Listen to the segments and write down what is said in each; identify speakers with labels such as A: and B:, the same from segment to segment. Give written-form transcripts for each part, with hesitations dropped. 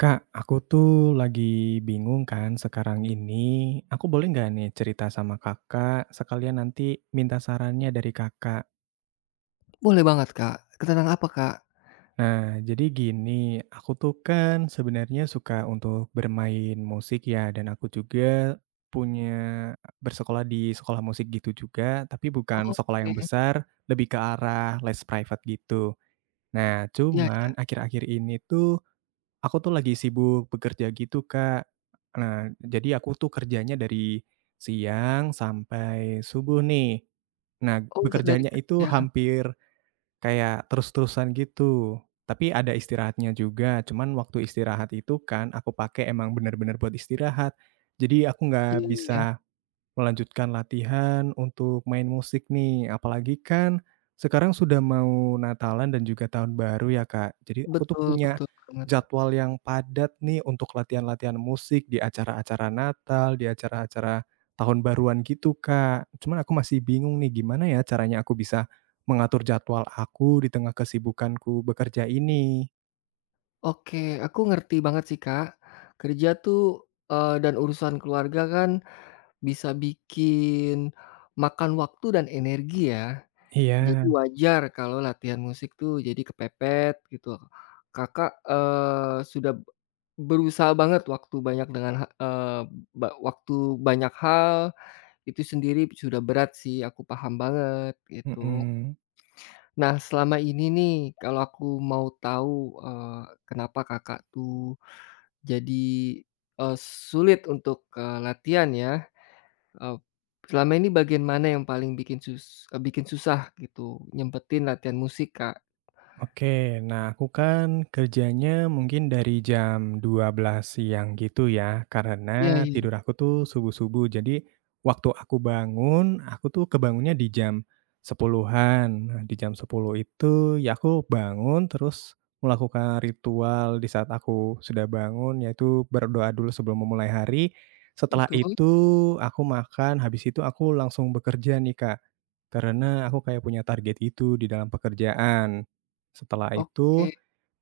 A: Kak, aku tuh lagi bingung kan sekarang ini. Aku boleh nggak nih cerita sama kakak, sekalian nanti minta sarannya dari kakak.
B: Boleh banget, Kak. Ketenangan apa, Kak?
A: Nah, jadi gini, aku tuh kan sebenarnya suka untuk bermain musik ya, dan aku juga punya bersekolah di sekolah musik gitu juga, tapi bukan sekolah yang
B: Oke,
A: besar, lebih ke arah les private gitu. Nah,
B: iya iya.
A: cuman akhir-akhir ini tuh aku tuh lagi sibuk bekerja gitu, Kak. Nah, jadi aku tuh kerjanya dari siang sampai subuh nih. Nah,
B: Oh, se dari
A: bekerjanya itu
B: kerja.
A: hampir kayak terus-terusan gitu, tapi ada istirahatnya juga. Cuman waktu istirahat itu kan aku pakai emang bener-bener buat istirahat. Jadi aku nggak
B: Iya iya.
A: bisa melanjutkan latihan untuk main musik nih, apalagi kan sekarang sudah mau Natalan dan juga Tahun Baru ya, Kak. Jadi aku tuh
B: Betul
A: punya
B: betul banget.
A: jadwal yang padat nih untuk latihan-latihan musik di acara-acara Natal, di acara-acara Tahun Baruan gitu, Kak. Cuman aku masih bingung nih gimana ya caranya aku bisa mengatur jadwal aku di tengah kesibukanku bekerja ini.
B: Oke, aku ngerti banget sih, Kak. Kerja tuh, dan urusan keluarga kan bisa bikin makan waktu dan energi ya. Jadi
A: Iya,
B: wajar kalau latihan musik tuh jadi kepepet gitu. Kakak, sudah berusaha banget waktu banyak dengan ha eee, ba waktu banyak hal itu sendiri sudah berat sih, aku paham banget gitu.
A: mhm.
B: Nah, selama ini nih kalau aku mau tahu, eee, kenapa Kakak tuh jadi, eee, sulit untuk, latihan ya, eee, selama ini bagian mana yang paling bikin bikin susah gitu nyempetin latihan musik, Kak?
A: Oke, nah aku kan kerjanya mungkin dari jam 12 siang gitu ya,
B: Iya
A: karena
B: iya,
A: tidur aku tuh subuh-subuh. Jadi waktu aku bangun, aku tuh kebangunnya di jam sepuluhan. Nah, di jam 10 itu ya aku bangun terus melakukan ritual di saat aku sudah bangun, yaitu berdoa dulu sebelum memulai hari. Setelah
B: betul,
A: itu aku makan, habis itu aku langsung bekerja nih, Kak. Karena aku kayak punya target itu di dalam pekerjaan. Setelah
B: oke.
A: itu,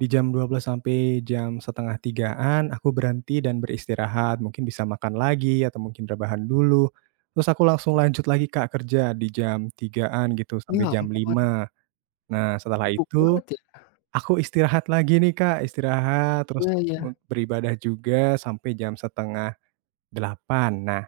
A: di jam 12 sampai jam setengah tigaan aku berhenti dan beristirahat, mungkin bisa makan lagi atau mungkin rebahan dulu. Terus aku langsung lanjut lagi, Kak, kerja di jam tigaan gitu
B: Ya
A: sampai jam
B: ampun,
A: lima Nah, setelah
B: sibuk
A: itu,
B: banget ya?
A: aku istirahat lagi nih, Kak, istirahat terus,
B: Iya iya,
A: beribadah juga sampai jam setengah delapan. Nah,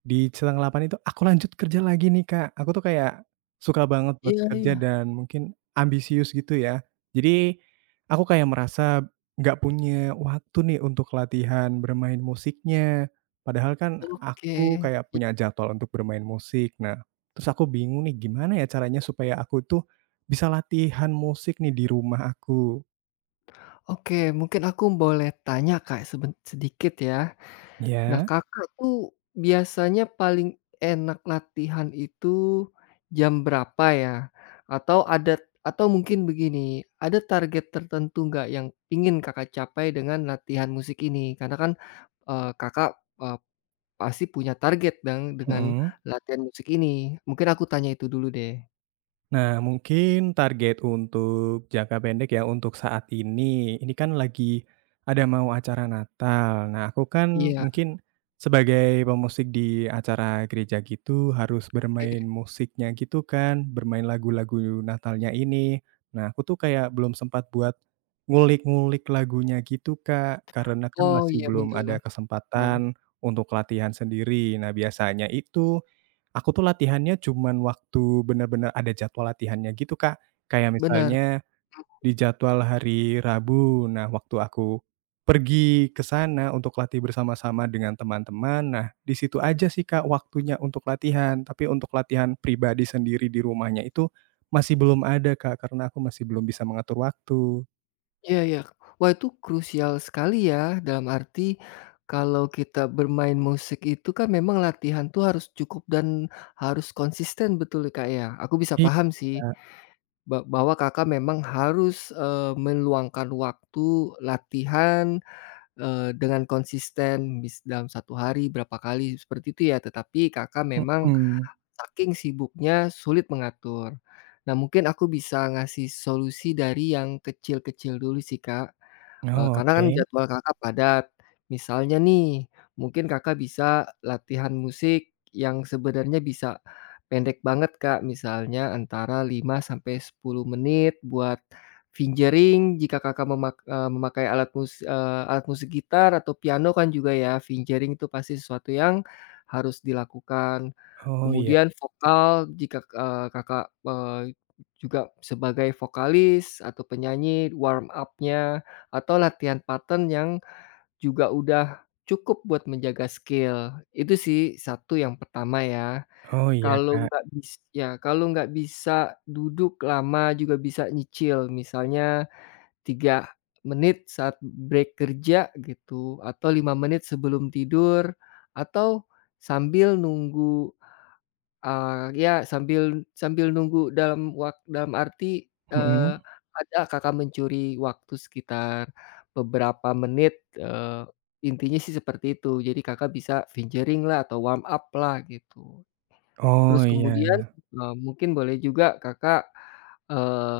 A: di setengah delapan itu aku lanjut kerja lagi nih, Kak. Aku tuh kayak suka banget buat
B: iya
A: bekerja
B: iya,
A: dan mungkin ambisius gitu ya. Jadi aku kayak merasa nggak punya waktu nih untuk latihan bermain musiknya. Padahal kan
B: oke.
A: aku kayak punya jadwal untuk bermain musik. Nah, terus aku bingung nih gimana ya caranya supaya aku tuh bisa latihan musik nih di rumah aku.
B: Oke, mungkin aku boleh tanya, Kak, sedikit ya? Nah,
A: Ya,
B: Kakak tuh biasanya paling enak latihan itu jam berapa ya? Atau ada atau mungkin begini, ada target tertentu nggak yang ingin Kakak capai dengan latihan musik ini? Karena kan, Kakak, eee, pasti punya target dong dengan
A: mhm.
B: latihan musik ini. Mungkin aku tanya itu dulu deh.
A: Nah, mungkin target untuk jangka pendek ya, untuk saat ini kan lagi ada mau acara Natal. Nah, aku kan
B: Iya,
A: mungkin sebagai pemusik di acara gereja gitu harus bermain
B: oke.
A: musiknya gitu kan, bermain lagu-lagu Natalnya ini. Nah, aku tuh kayak belum sempat buat ngulik-ngulik lagunya gitu, Kak, karena kan
B: Oh,
A: masih
B: iya,
A: belum ada
B: betul, betul.
A: kesempatan untuk latihan sendiri. Nah, biasanya itu aku tuh latihannya cuman waktu bener-bener ada jadwal latihannya gitu, Kak. Kayak
B: Bener.
A: misalnya di jadwal hari Rabu, nah waktu aku pergi ke sana untuk latih bersama-sama dengan teman-teman, nah di situ aja sih, Kak, waktunya untuk latihan. Tapi untuk latihan pribadi sendiri di rumahnya itu masih belum ada, Kak, karena aku masih belum bisa mengatur waktu.
B: Iya iya. Wah, itu krusial sekali ya, dalam arti kalau kita bermain musik itu kan memang latihan tuh harus cukup dan harus konsisten betul Kak ya? Aku bisa
A: Iya,
B: paham sih,
A: Kak.
B: bahwa Kakak memang harus, meluangkan waktu latihan, dengan konsisten dalam satu hari berapa kali seperti itu ya, tetapi Kakak memang
A: Mhm.
B: saking sibuknya sulit mengatur. Nah, mungkin aku bisa ngasih solusi dari yang kecil-kecil dulu sih, Kak.
A: Oh,
B: Karena kan
A: oke.
B: jadwal Kakak padat. Misalnya nih, mungkin Kakak bisa latihan musik yang sebenarnya bisa pendek banget, Kak. Misalnya antara 5 sampai 10 menit buat fingering jika Kakak memakai alat musik gitar atau piano kan juga ya, fingering itu pasti sesuatu yang harus dilakukan.
A: Oh, iya.
B: Kemudian vokal jika, Kakak, juga sebagai vokalis atau penyanyi warm up-nya atau latihan pattern yang juga udah cukup buat menjaga skill. Itu sih satu yang pertama ya.
A: Oh, iya, Kak.
B: Kalau nggak bisa duduk lama juga bisa nyicil, misalnya 3 menit saat break kerja gitu, atau 5 menit sebelum tidur, atau sambil nunggu. Eee, ya sambil sambil nunggu dalam dalam arti,
A: Mhm.
B: ada Kakak mencuri waktu sekitar beberapa menit, intinya sih seperti itu. Jadi Kakak bisa fingering lah atau warm up lah gitu.
A: Oh,
B: Terus
A: iya.
B: kemudian, mungkin boleh juga Kakak, eee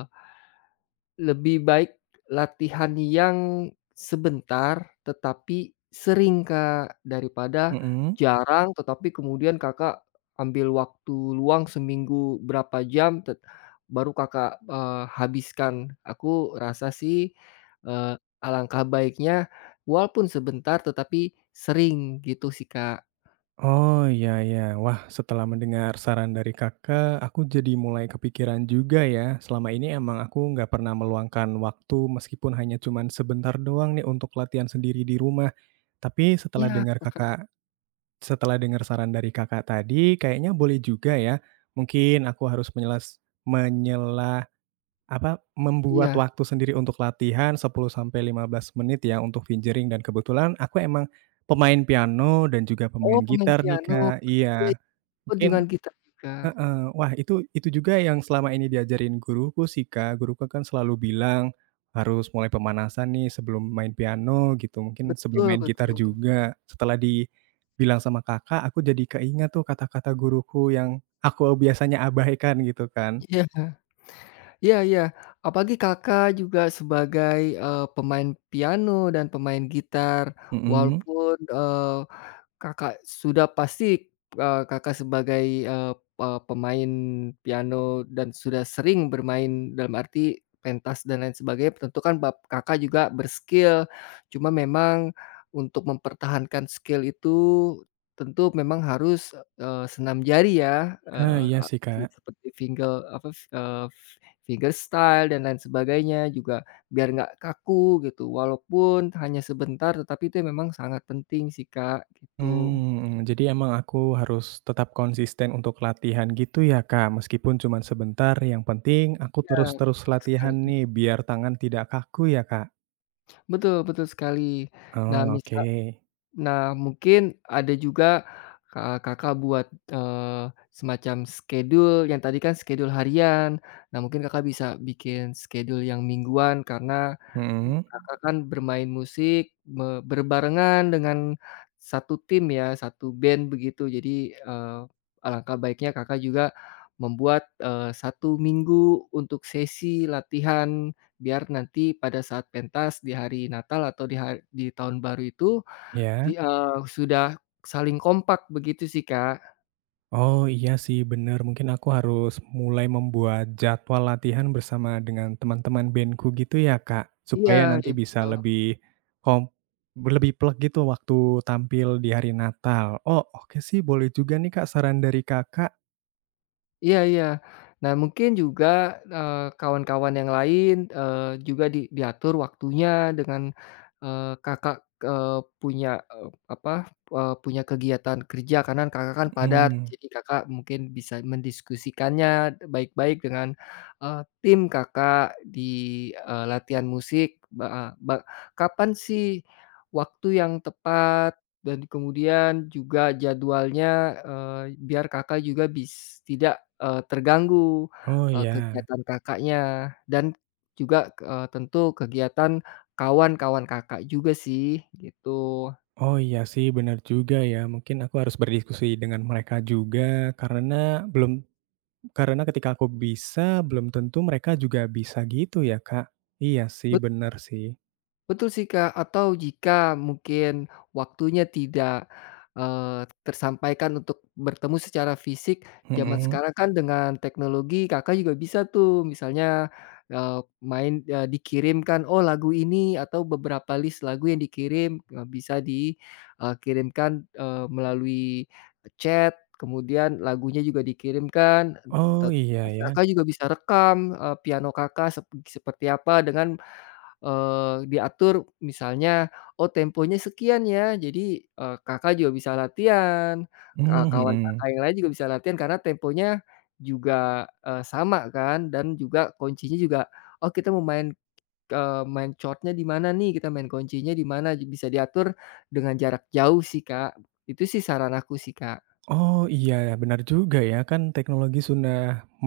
B: lebih baik latihan yang sebentar tetapi sering, Kak, daripada
A: Mhm.
B: jarang tetapi kemudian Kakak ambil waktu luang seminggu berapa jam baru Kakak, habiskan. Aku rasa sih, eee, alangkah baiknya walaupun sebentar tetapi sering gitu sih, Kak.
A: Oh, iya ya. Wah, setelah mendengar saran dari Kakak, aku jadi mulai kepikiran juga ya. Selama ini emang aku nggak pernah meluangkan waktu meskipun hanya cuman sebentar doang nih untuk latihan sendiri di rumah. Tapi setelah
B: Iya,
A: dengar
B: maka
A: Kakak setelah dengar saran dari Kakak tadi, kayaknya boleh juga ya. Mungkin aku harus menyela apa, membuat
B: iya.
A: waktu sendiri untuk latihan 10 sampai 15 menit ya untuk fingering, dan kebetulan aku emang pemain piano dan juga
B: Oh,
A: pemain
B: pemain
A: gitar nih,
B: piano.
A: Kak.
B: Iya,
A: Iya,
B: ikut dengan
A: mungkin
B: gitar juga.
A: heeh, wah itu juga yang selama ini diajarin guruku sih, Kak. Guruku kan selalu bilang, "Harus mulai pemanasan nih sebelum main piano," gitu, mungkin sebelum
B: Betul
A: main gitar
B: betul.
A: juga. Setelah dibilang sama Kakak, aku jadi keingat tuh kata-kata guruku yang aku biasanya abaikan gitu kan.
B: Iya. Iya iya, apalagi Kakak juga sebagai, pemain piano dan pemain gitar,
A: Mhm.
B: walaupun, Kakak sudah pasti, Kakak sebagai, eee, pe pemain piano dan sudah sering bermain dalam arti pentas dan lain sebagainya, tentu kan Kakak juga ber-skill. Cuma memang untuk mempertahankan skill itu tentu memang harus, senam jari ya,
A: Ah,
B: eee,
A: iya sih,
B: aki
A: Kak.
B: seperti fingerstyle dan lain sebagainya juga biar nggak kaku gitu, walaupun hanya sebentar, tetapi itu memang sangat penting sih, Kak, gitu.
A: Hmm, hmm, jadi emang aku harus tetap konsisten untuk latihan gitu ya, Kak, meskipun cuman sebentar, yang penting aku
B: Iya,
A: terus-terus
B: betul
A: latihan
B: sekali.
A: nih biar tangan tidak kaku ya, Kak?
B: Betul betul sekali. Nah,
A: Oh,
B: misa
A: oke.
B: nah, mungkin ada juga, Kakak buat, eee, semacam schedule yang tadi kan schedule harian. Nah, mungkin Kakak bisa bikin schedule yang mingguan karena
A: Hmm,
B: Kakak kan bermain musik berbarengan dengan satu tim ya, satu band begitu. Jadi, alangkah baiknya Kakak juga membuat, 1 minggu untuk sesi latihan, biar nanti pada saat pentas di hari Natal atau di hari di tahun baru itu,
A: ya.
B: sudah saling kompak begitu sih, Kak.
A: Oh, iya sih bener, mungkin aku harus mulai membuat jadwal latihan bersama dengan teman-teman bandku gitu ya, Kak?
B: Iya,
A: Supaya nanti
B: iya
A: bisa
B: betul.
A: kom lebih plek gitu waktu tampil di hari Natal. Oh, oke sih boleh juga nih, Kak, saran dari Kakak.
B: Iya iya. Nah, mungkin juga, kawan-kawan yang lain, juga diatur waktunya dengan, Kakak, punya, apa, punya kegiatan kerja karena Kakak kan padat,
A: Hmm.
B: jadi Kakak mungkin bisa mendiskusikannya baik-baik dengan, tim Kakak di, latihan musik, ba ah, ba kapan sih waktu yang tepat dan kemudian juga jadwalnya, eee, biar Kakak juga tidak, terganggu,
A: Oh, iya.
B: kegiatan Kakaknya dan juga, tentu kegiatan kawan-kawan Kakak juga sih, gitu.
A: Oh, iya sih benar juga ya. Mungkin aku harus berdiskusi dengan mereka juga karena belum, karena ketika aku bisa belum tentu mereka juga bisa gitu ya, Kak. Iya sih benar sih.
B: Betul sih, Kak, atau jika mungkin waktunya tidak, tersampaikan untuk bertemu secara fisik, zaman
A: Mhm.
B: sekarang kan dengan teknologi Kakak juga bisa tuh misalnya, dikirimkan, "Oh, lagu ini," atau beberapa list lagu yang dikirim, bisa dikirimkan melalui chat, kemudian lagunya juga dikirimkan, te
A: Oh, iya
B: terus
A: ya.
B: Kakak juga bisa rekam, piano Kakak seperti apa dengan diatur misalnya, "Oh, temponya sekian ya." Jadi, Kakak juga bisa latihan,
A: Mmm,
B: kawan
A: mhm.
B: Kakak yang lain juga bisa latihan karena temponya juga, sama kan dan juga kuncinya juga, "Oh, kita mau main, chordnya di mana nih, kita main kuncinya di mana." Bisa diatur dengan jarak jauh sih, Kak. Itu sih saran aku sih, Kak.
A: Oh, iya ya benar juga ya, kan teknologi sudah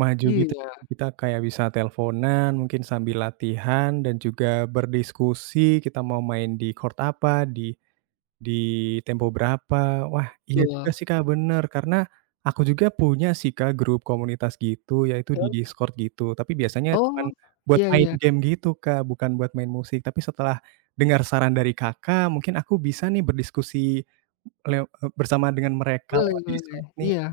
A: maju gitu.
B: Iya,
A: Kita kayak bisa teleponan, mungkin sambil latihan dan juga berdiskusi kita mau main di court apa, di Di tempo berapa. Wah, iya juga
B: betul.
A: sih, Kak, bener, karena aku juga punya sih, Kak, grup komunitas gitu, yaitu di Discord gitu, tapi biasanya cuman
B: Oh,
A: buat
B: iya
A: main
B: iya.
A: game gitu, Kak, bukan buat main musik. Tapi setelah dengar saran dari Kakak, mungkin aku bisa nih berdiskusi bersama dengan mereka
B: Boleh
A: lewat
B: boleh.
A: Discord nih.
B: Iya.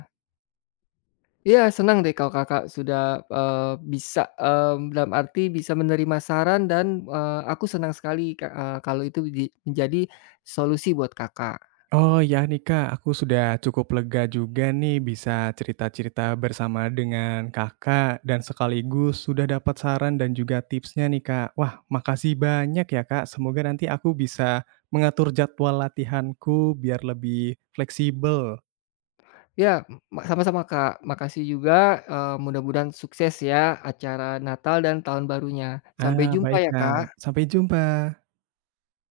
B: Iya, senang deh kalau Kakak sudah, bisa, mmm, dalam arti bisa menerima saran dan, aku senang sekali kalau itu menjadi solusi buat Kakak.
A: Oh ya nih Kak, aku sudah cukup lega juga nih bisa cerita-cerita bersama dengan Kakak dan sekaligus sudah dapat saran dan juga tipsnya nih, Kak. Wah, makasih banyak ya, Kak. Semoga nanti aku bisa mengatur jadwal latihanku biar lebih fleksibel.
B: Ya, sama-sama Kak, makasih juga, mudah-mudahan sukses ya acara Natal dan tahun barunya. Sampai
A: Ah,
B: jumpa
A: baik
B: ya,
A: Kak.
B: Kak.
A: Sampai jumpa.